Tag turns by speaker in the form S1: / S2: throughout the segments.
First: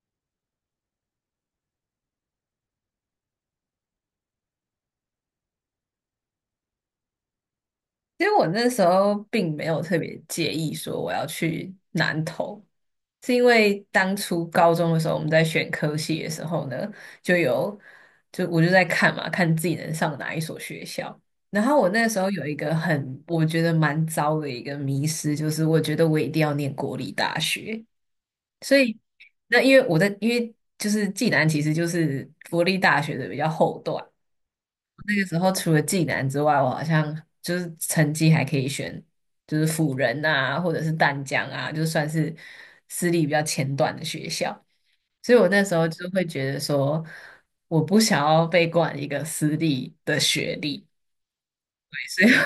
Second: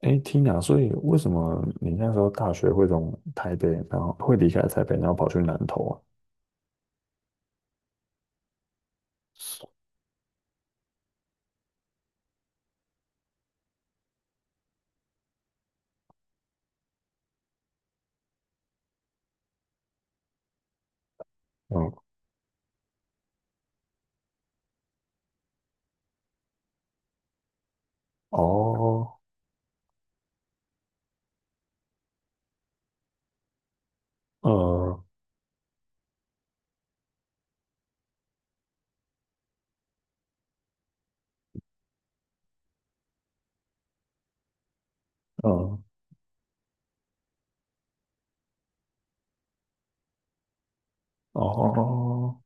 S1: 所以为什么你那时候大学会从台北，然后会离开台北，然后跑去南投啊？
S2: 其实我那时候并没有特别介意说我要去南投，是因为当初高中的时候我们在选科系的时候呢，就有就我就在看嘛，看自己能上哪一所学校。然后我
S1: 嗯。
S2: 那时候有一个很我觉得蛮糟的一个迷失，就是我觉得我一定要念国立大学，所以
S1: 哦。
S2: 那因为我在因为就是暨南其实就是国立大学的比较后段。
S1: 呃，
S2: 那个时候除了济南之外，我好像就是成绩还可以选，就是辅仁啊，或者是淡江啊，就算是私立比较前段的学校。所以我那时
S1: 嗯。
S2: 候就会觉得说，我不想要被冠一个私立的学历，所以。
S1: 哦。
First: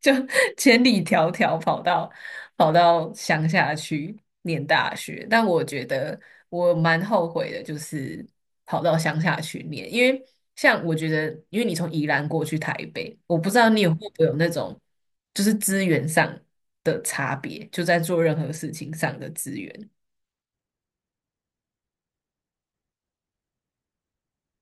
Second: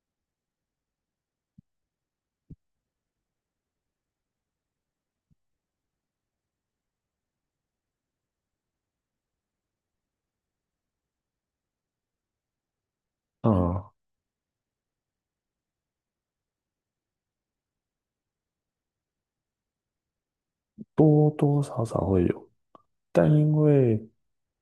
S2: 就 千里迢迢跑到乡下去念大学，但我觉得我蛮后悔的，就是跑到乡下去念，因为像我觉得，因为你从宜兰过去台北，我不知道你
S1: 嗯，
S2: 有会不会有那种就是资源上的差别，就在做任何事情上的资源，
S1: 多多少少会有，但因为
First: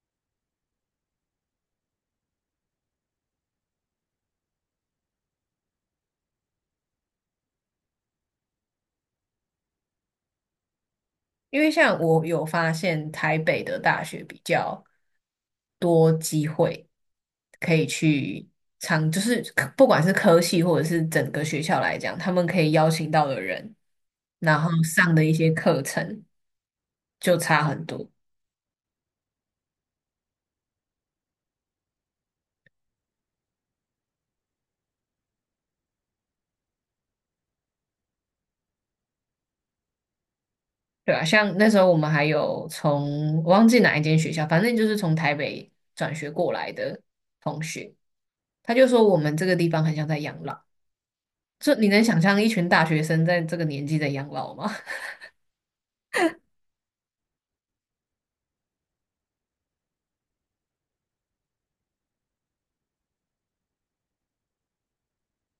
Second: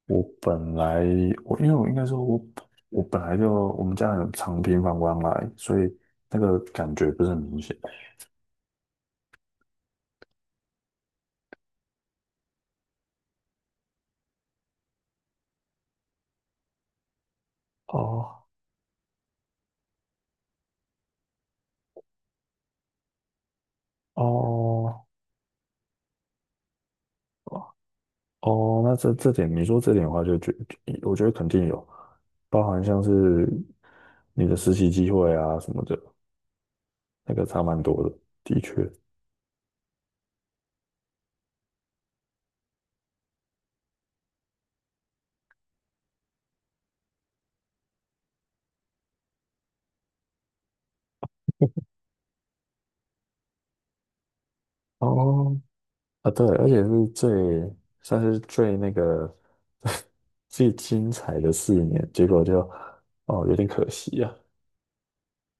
S1: 我本来我因为我应该说我我本来就我们家很常频繁往来，所以那个感觉不是很明显。
S2: 因为像我有发现台北的大学比较。多机会可以
S1: 哦
S2: 去尝，就是不管是科系或者是整个学校来讲，他们可以邀请到的人，然后
S1: 哦
S2: 上的一些课程就差很多，
S1: 哦，那这点你说这点的话就，我觉得肯定有，包含像是你的实习机会啊什么的，那个差蛮多的，的确。
S2: 对啊，像那时候我们还有从我忘记哪一间学校，反正就是从台北转学过来的同学，他就说我们这个地方很像在养老，就你能想象一群大学生在这个年纪在养老吗？
S1: 哦，啊对，而且是最算是最那个 最精彩的4年，结果就哦有点可惜啊。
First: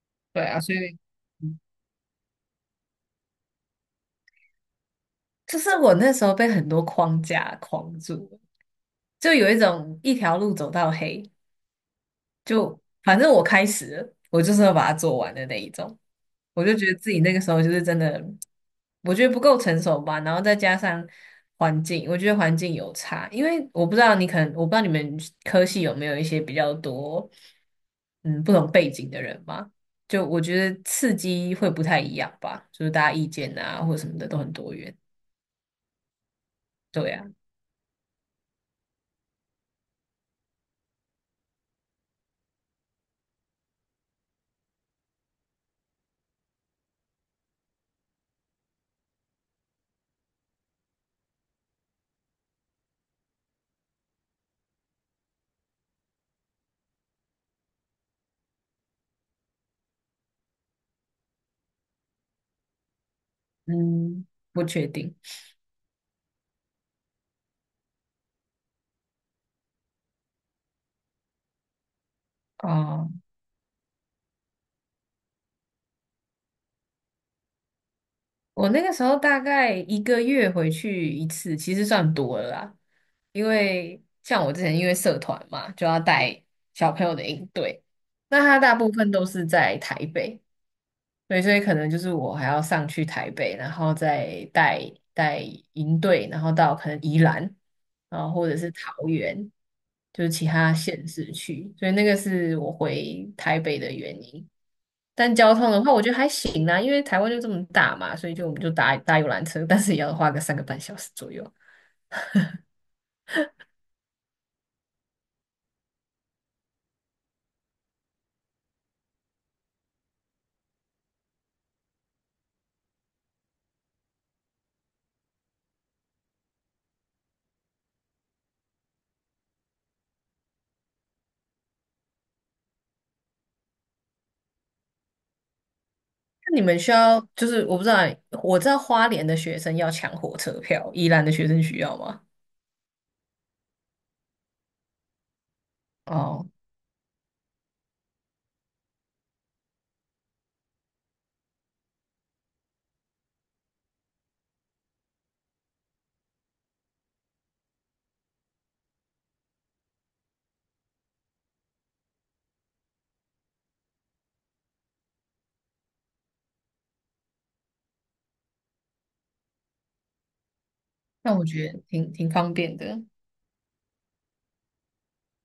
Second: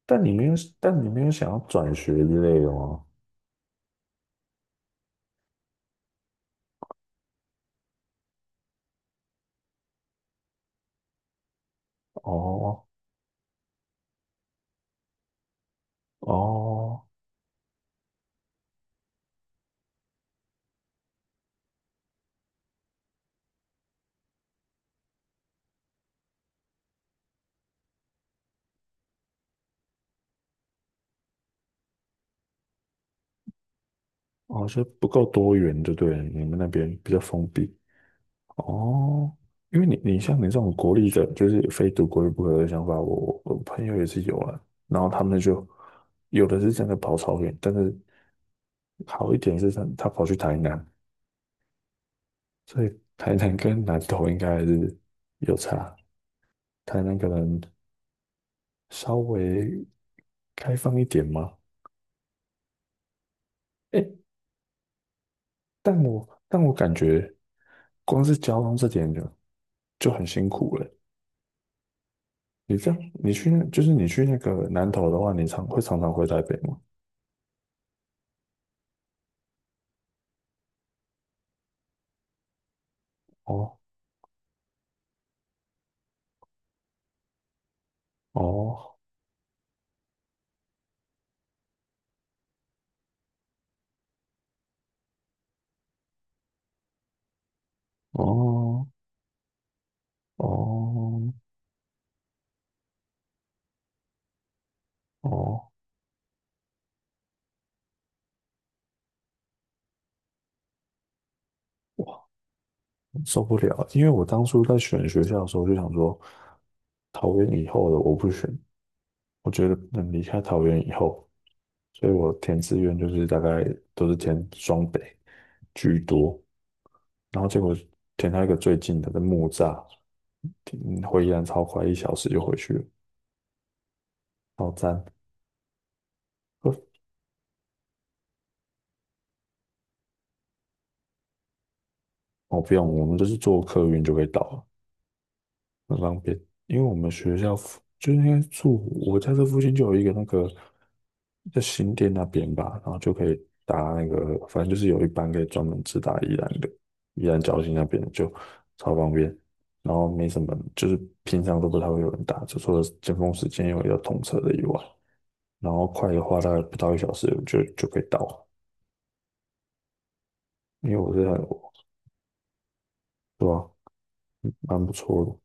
S1: 但你
S2: 对
S1: 没有，
S2: 啊，所以。
S1: 但你没有想要转学之类的吗？
S2: 就是我那时候被很多框架框住了，就有一种一条路走到黑，就
S1: 哦
S2: 反正我开始了我就是要把它做完的那一种。我就觉得
S1: 哦
S2: 自己那个时候就是真的，我觉得不够成熟吧，然后再加上环境，我觉得环境有差，因为我不知道你可能，我不知道你们科系有没有一些比较多，嗯，不同背景的人嘛，就我觉得刺激会不太一样吧，就是大家意见啊或什么的都很
S1: 哦，
S2: 多
S1: 就
S2: 元，
S1: 不够多元，就对了，你们那边
S2: 对
S1: 比较
S2: 啊。
S1: 封闭。哦，因为像你这种国力的，就是非读国力不可的想法，我朋友也是有啊。然后他们就有的是真的跑超远，但是好一点是他跑去台南，所以台南跟南投应该还是有差。台南可能稍微开放一点吗？诶，
S2: 嗯，不确定
S1: 但我感觉光是交通这点就很辛苦了。你这样，
S2: 哦。
S1: 你去那就是你去那个南投的话，会常常回台北吗？
S2: 我那个时候大概一个月回去一次，其实算多了啦。因
S1: 哦，
S2: 为像我之前因为社团嘛，就要带小朋友的营队，那他大部
S1: 哦
S2: 分都是在台北，对，所以可能就是我还要上去台北，然后再带营队，然后到可能宜兰，然后或者是
S1: 哦
S2: 桃园，就是其他县市
S1: 哦
S2: 去，所以那个是我回台北的原因。但交
S1: 哦，
S2: 通的话，我觉得还行啦，因为台湾就这么大嘛，所以就我们就搭搭游览车，但是也要花个3个半小时左右。
S1: 受不了！因为我当初在选学校的时候就想说，桃园以后的我不选，我觉得能离开桃园以后，所以我填志愿就是大概都是填双北居多，然后结果填到一个最近的在木栅，回宜兰超快，一小时就回去了，好赞！
S2: 那你
S1: 呃
S2: 们需要，就是我不知道，我知道花莲的学生要抢火车票，宜兰的学生需要吗？
S1: 哦，不用，我们就是坐客运就可以到了。很方便，
S2: 哦，
S1: 因为我们学校附就应该住我家这附近就有一个那个在新店那边吧，然后就可以搭那个，反正就是有一班可以专门直达宜兰的，宜兰礁溪那边的就超方便，然后没什么，就是平常都不太会有人搭，就除了尖峰时间有要通车的以外，然后快的话大概不到一小时就可以到了，因为我是
S2: 那
S1: 很，
S2: 我觉得挺方便的。
S1: 对吧，蛮不错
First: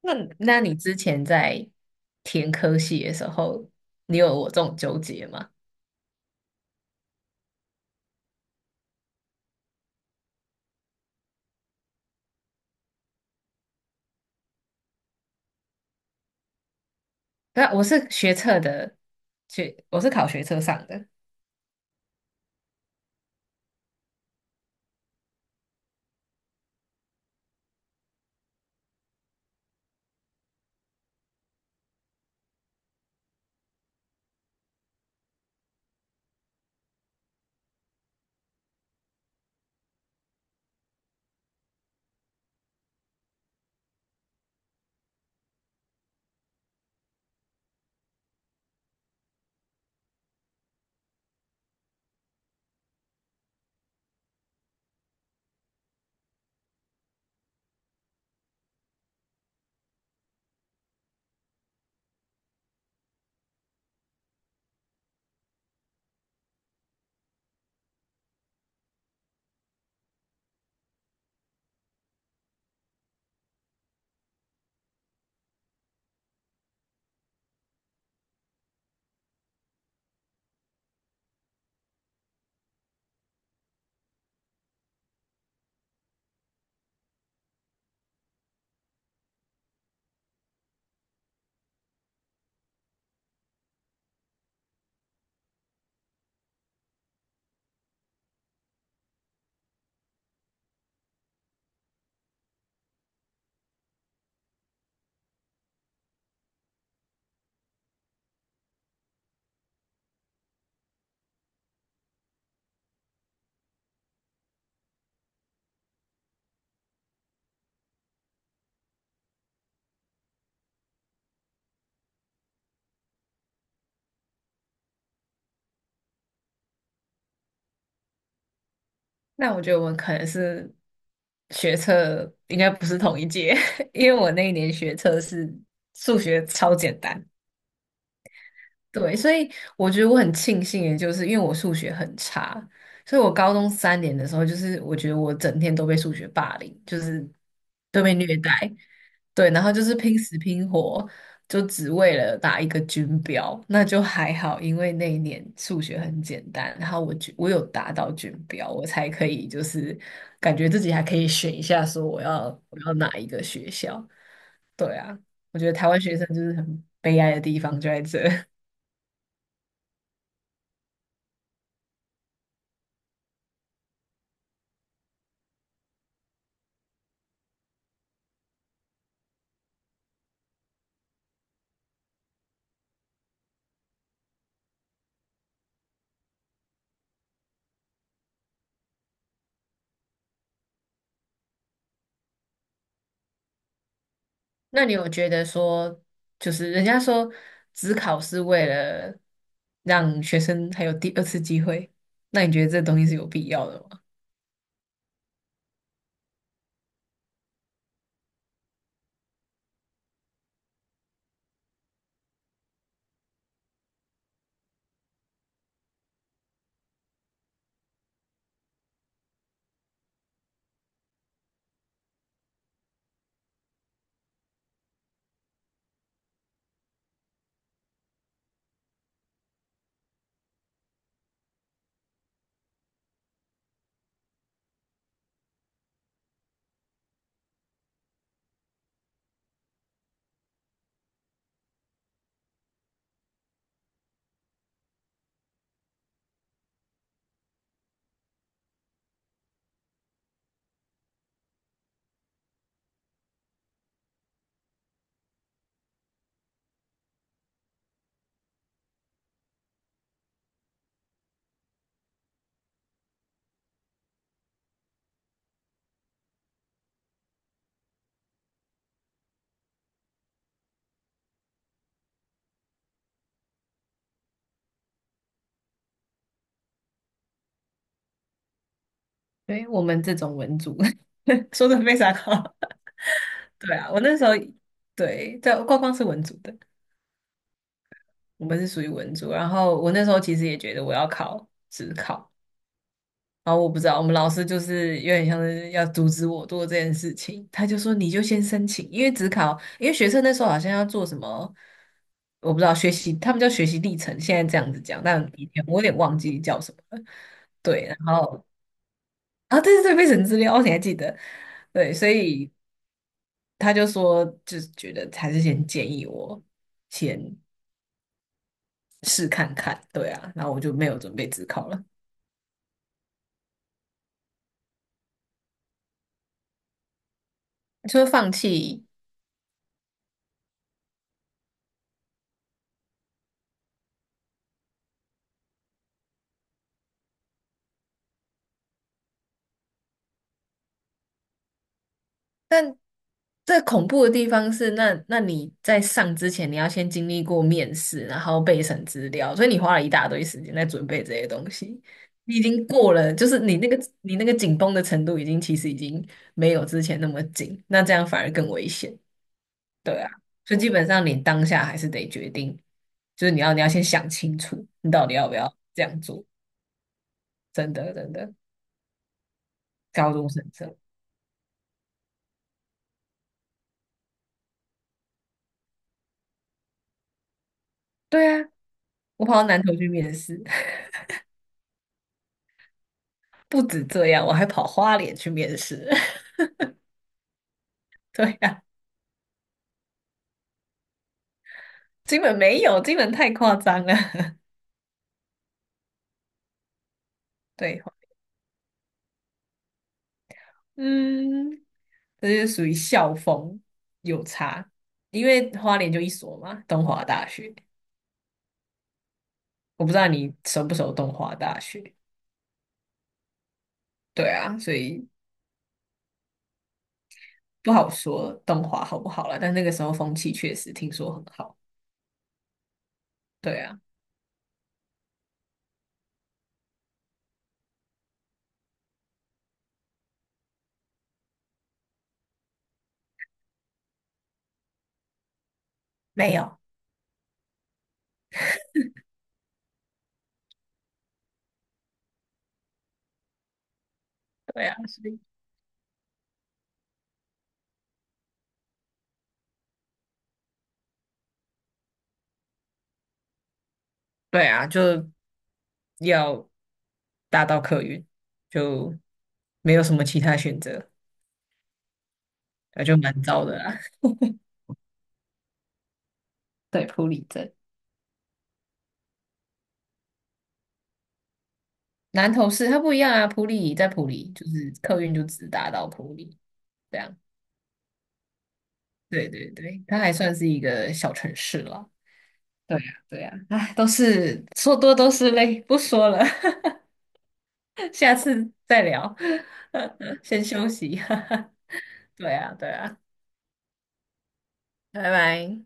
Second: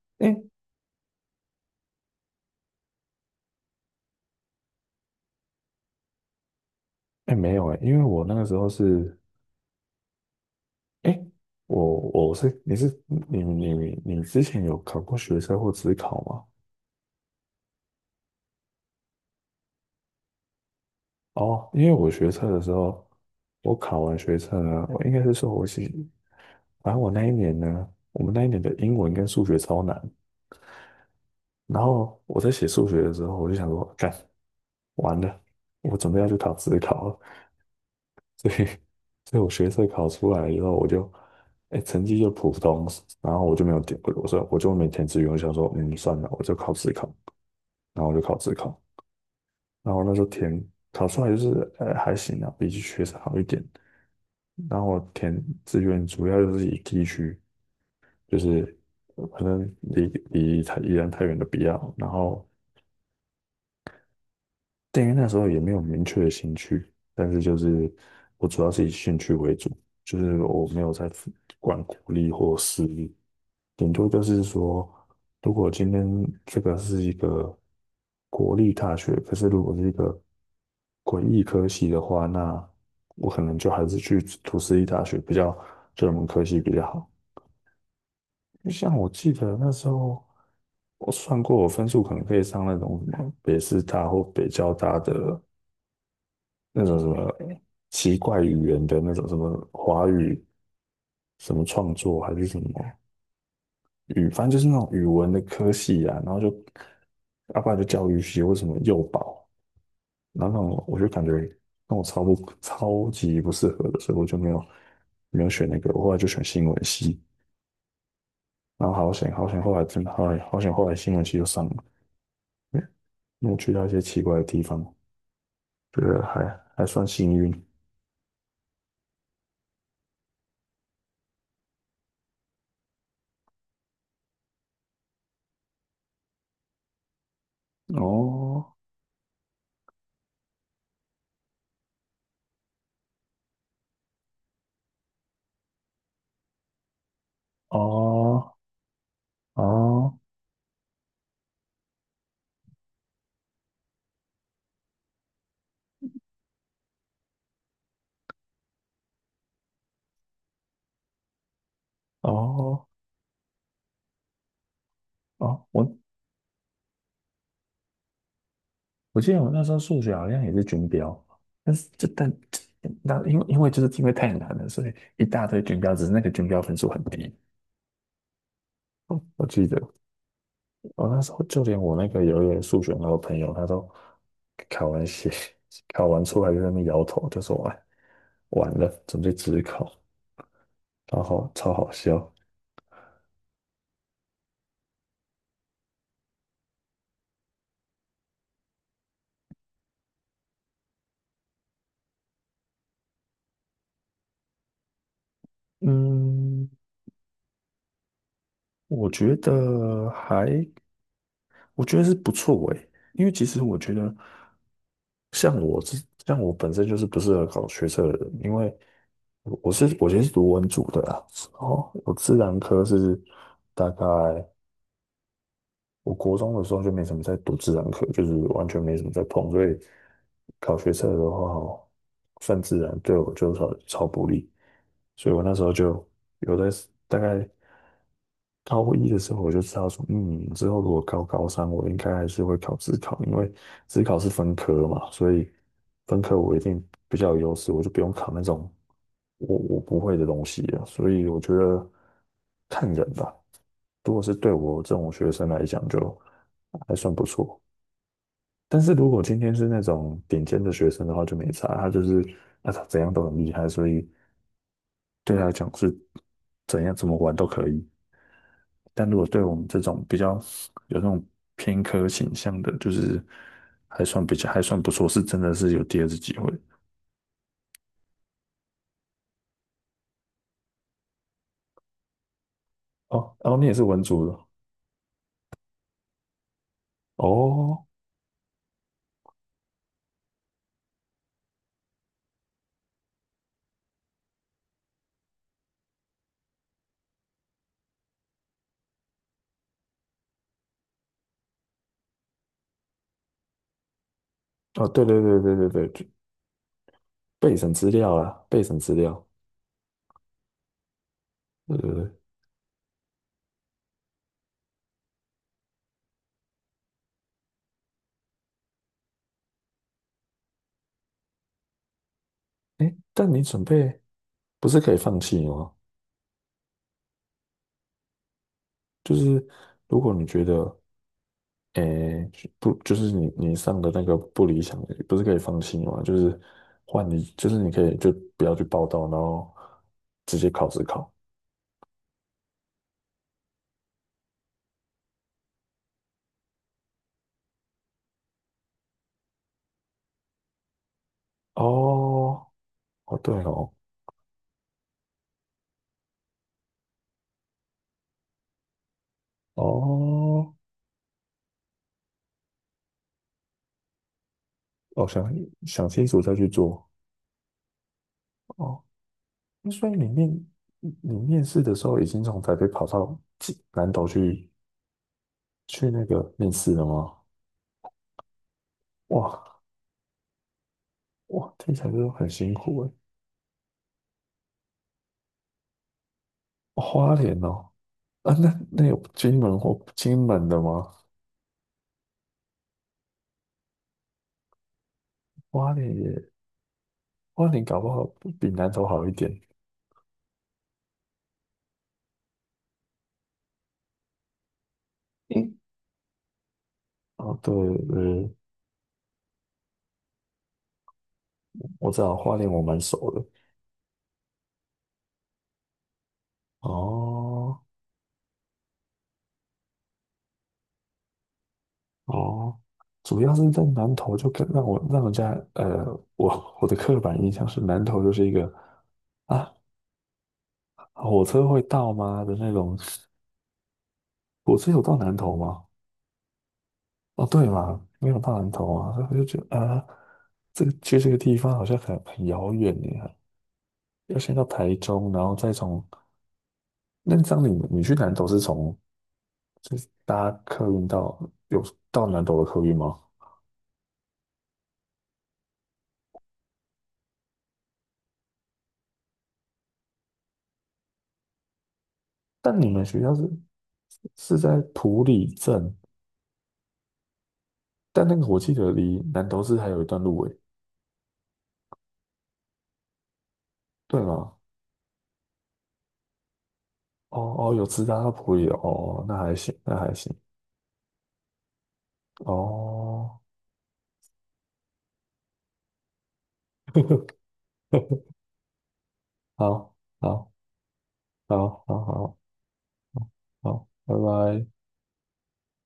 S2: 那
S1: 的。哎
S2: 那你之前在填科系的时候，你有我这种纠结吗？
S1: 哎，没有哎，因为我那个时候是哎，我我是你是你你你之前有考过学测或自考吗？
S2: 那我是学测的，我是考学测上的，
S1: 哦，因为我学测的时候，我考完学测呢，我应该是说我是，反正我那一年呢，我们那一年的英文跟数学超难。然后我在写数学的时候，我就想说，干，完了，我准备要去考自考了，所以，所以我学测考出来以后，哎，成绩就普通，然后我就没填志愿，我想说，嗯，算了，我就考自考，然后我就考自考，然后那时候考出来就是还行啊，比起学生好一点。然后我填志愿主要就是以地区，就是可能离太宜兰太远的比较。然后对，因为那时候也没有明确的兴趣，但是就是我主要是以兴趣为主，就是我没有在管国立或私立，顶多就是说，如果今天这个是一个国立大学，可是如果是一个诡立科系的话，那我可能就还是去读私立大学比较，对门科系比较好。像我记得那时候我算过，我分数可能可以上那种什么北师大或北交大的。那种什么奇怪语言的那种什么华语什么创作还是什么语，反正就是那种语文的科系啊，然后就阿爸然就教育系或什么幼保，然后我就感觉那我超级不适合的，所以我就没有选那个，我后来就选新闻系，然后好险好险，后来真的好险好险，后来新闻系就上了，因为因为去到一些奇怪的地方，觉得还算幸运
S2: 那我觉得我们可能是学测应该不是同一届，因为我那一年学测是数学超简单，
S1: 哦
S2: 对，所以我觉得我很庆幸的就是，因为我数学很差，所以我高中3年的时候，就是我觉得我整天都被数学霸凌，就是都被虐待，
S1: 哦
S2: 对，然后就是
S1: 哦
S2: 拼死拼活，就只为了打一个军标，那就还好，因为那一年数学很简单，然后我就我有达到军标，我才可以就是感觉自己还可以选一下，说我要我
S1: 哦。
S2: 要哪一个学校。对啊，我觉
S1: 哦，
S2: 得台
S1: 我
S2: 湾学生就是很悲哀的地方就在这。
S1: 我记得我那时候数学好像也是军标，但是就但那因为因为就是因为太难了，所以一大堆军标，只是那个军标分数很低。哦，我记得我那时候就连我那个有一个数学老朋友，他都考完写 考完出来就在那边摇头，就说哎完了，准备只考，然后超好笑。
S2: 那你有觉得说，就是人家说只考是为了让学生还有第二次机会，那你觉得这东西是有必要的吗？
S1: 嗯，我觉得还我觉得是不错诶，因为其实我觉得。像我这，像我本身就是不适合搞学测的人，因为我其实是读文组的啊，哦，我自然科是大概我国中的时候就没什么在读自然科，就是完全没什么在碰，所以考学测的话，算自然对我就超不利，所以我那时候就有的大概高一的时候我就知道说，嗯，之后如果高三，我应该还是会考自考，因为自考是分科嘛，所以分科我一定比较有优势，我就不用考那种我不会的东西了。所以我觉得看人吧，如果是对我这种学生来讲，就还算不错。但是如果今天是那种顶尖的学生的话，就没差，他就是啊他怎样都很厉害，所以对他来讲是怎样怎么玩都可以。但如果对我们这种比较有那种偏科倾向的，就是还算比较还算不错，是真的是有第二次机会。
S2: 对，我们这种文组 说的非常好。
S1: 哦，哦，你也
S2: 对
S1: 是
S2: 啊，我
S1: 文
S2: 那时
S1: 组
S2: 候
S1: 的
S2: 对，在光光是文组的，
S1: 哦，
S2: 我们是属于文组。然后我那时候其实也觉得我要考职考，然后我不知道我们老师就是有点像是要阻止我做这件事情，他就说你就先申请，因为职考，因为学生那时候好像要做什么，我不知道学习，他们叫学习历程，现在这样子
S1: 哦，
S2: 讲，
S1: 对对
S2: 但
S1: 对
S2: 以
S1: 对
S2: 前
S1: 对
S2: 我有
S1: 对，
S2: 点
S1: 就
S2: 忘记叫什么了。
S1: 备审
S2: 对，
S1: 资
S2: 然
S1: 料
S2: 后
S1: 啦，备审资料，
S2: 啊，对对对，备审资料，你还记得？
S1: 对对
S2: 对，所
S1: 对。
S2: 以。他就说，就是觉得还是先建议我先试看看，对啊，然后我就没有准备自考了，
S1: 哎，但你准备不是可以放弃吗？
S2: 就放弃。
S1: 就是如果你觉得诶，不，就是你上的那个不理想的，不是可以放弃吗？就是换你，就是你可以就不要去报到，然后直接考试考。
S2: 但这恐怖的地方是，那你在上之前，你要先经历过面试，然后备审资料，所以你花了一大堆时间在准备这些东西。你已
S1: 哦，
S2: 经过了，
S1: 哦，
S2: 就
S1: 对
S2: 是你那
S1: 哦，
S2: 个你那个紧绷的程度，已经其实已经没有之前那么紧，那这样反而更危险。对啊，
S1: 哦，
S2: 所以基本上你当下还是得决定，就是你要先想清楚，你
S1: 哦，
S2: 到底
S1: 想
S2: 要不要这
S1: 想
S2: 样
S1: 清楚
S2: 做。
S1: 再去做。
S2: 真的真的，
S1: 哦，那所以
S2: 高中生这样。
S1: 你面试的时候已经从台北跑到济南岛去那个面试了吗？
S2: 对啊，我跑到
S1: 哇，
S2: 南投去面试，
S1: 哇，听起来就很辛苦哎。哦
S2: 不止这样，我还跑花莲去面试。
S1: 花莲哦，
S2: 对
S1: 啊，那
S2: 啊，
S1: 那有金门或金门的吗？
S2: 金门没有，金门太夸张了。
S1: 花莲也，花 莲搞
S2: 对，
S1: 不好比南投好一点。
S2: 嗯，这就是属于校风有差，因为
S1: 嗯，
S2: 花莲就一所嘛，东华大
S1: 哦，对，
S2: 学。我不知道你熟不熟东华大
S1: 我
S2: 学。
S1: 知道花莲我蛮熟的。
S2: 对啊，所以
S1: 哦
S2: 不好说东华好不好了，但那个时候风气确实听说很好。
S1: 哦，主要是
S2: 对
S1: 在
S2: 啊，
S1: 南投就跟让人家我的刻板印象是南投就是一个啊，火车会到吗的那种。火车有到南投吗？
S2: 没有，
S1: 哦，对嘛，没有到南头啊，所以我就觉得啊，去这个地方好像很遥远耶，要先到
S2: 对
S1: 台
S2: 啊，所
S1: 中，
S2: 以
S1: 然后再从你去南投是从就是搭客运到有到南投的客运吗？
S2: 对啊，就要搭到客运，就没有什么其他选择，
S1: 但你
S2: 那
S1: 们
S2: 就
S1: 学校
S2: 蛮
S1: 是
S2: 糟的啦。
S1: 是在埔里镇，
S2: 对，普里镇，
S1: 但那个我记得离南投市还有一段路诶，
S2: 南投市它不一样啊，普里在
S1: 对
S2: 普里
S1: 吗？
S2: 就是客运就只搭到普里，这样。
S1: 哦哦，有直达到埔里的哦，那
S2: 对
S1: 还
S2: 对
S1: 行，那
S2: 对，
S1: 还
S2: 它
S1: 行
S2: 还算是一个小城市了。对呀，
S1: 哦，
S2: 对呀，哎，都是说多都是泪，不说了。下次再聊，
S1: 好 好
S2: 先休息。
S1: 好好好
S2: 对啊，对啊，
S1: 好，拜拜。
S2: 拜拜。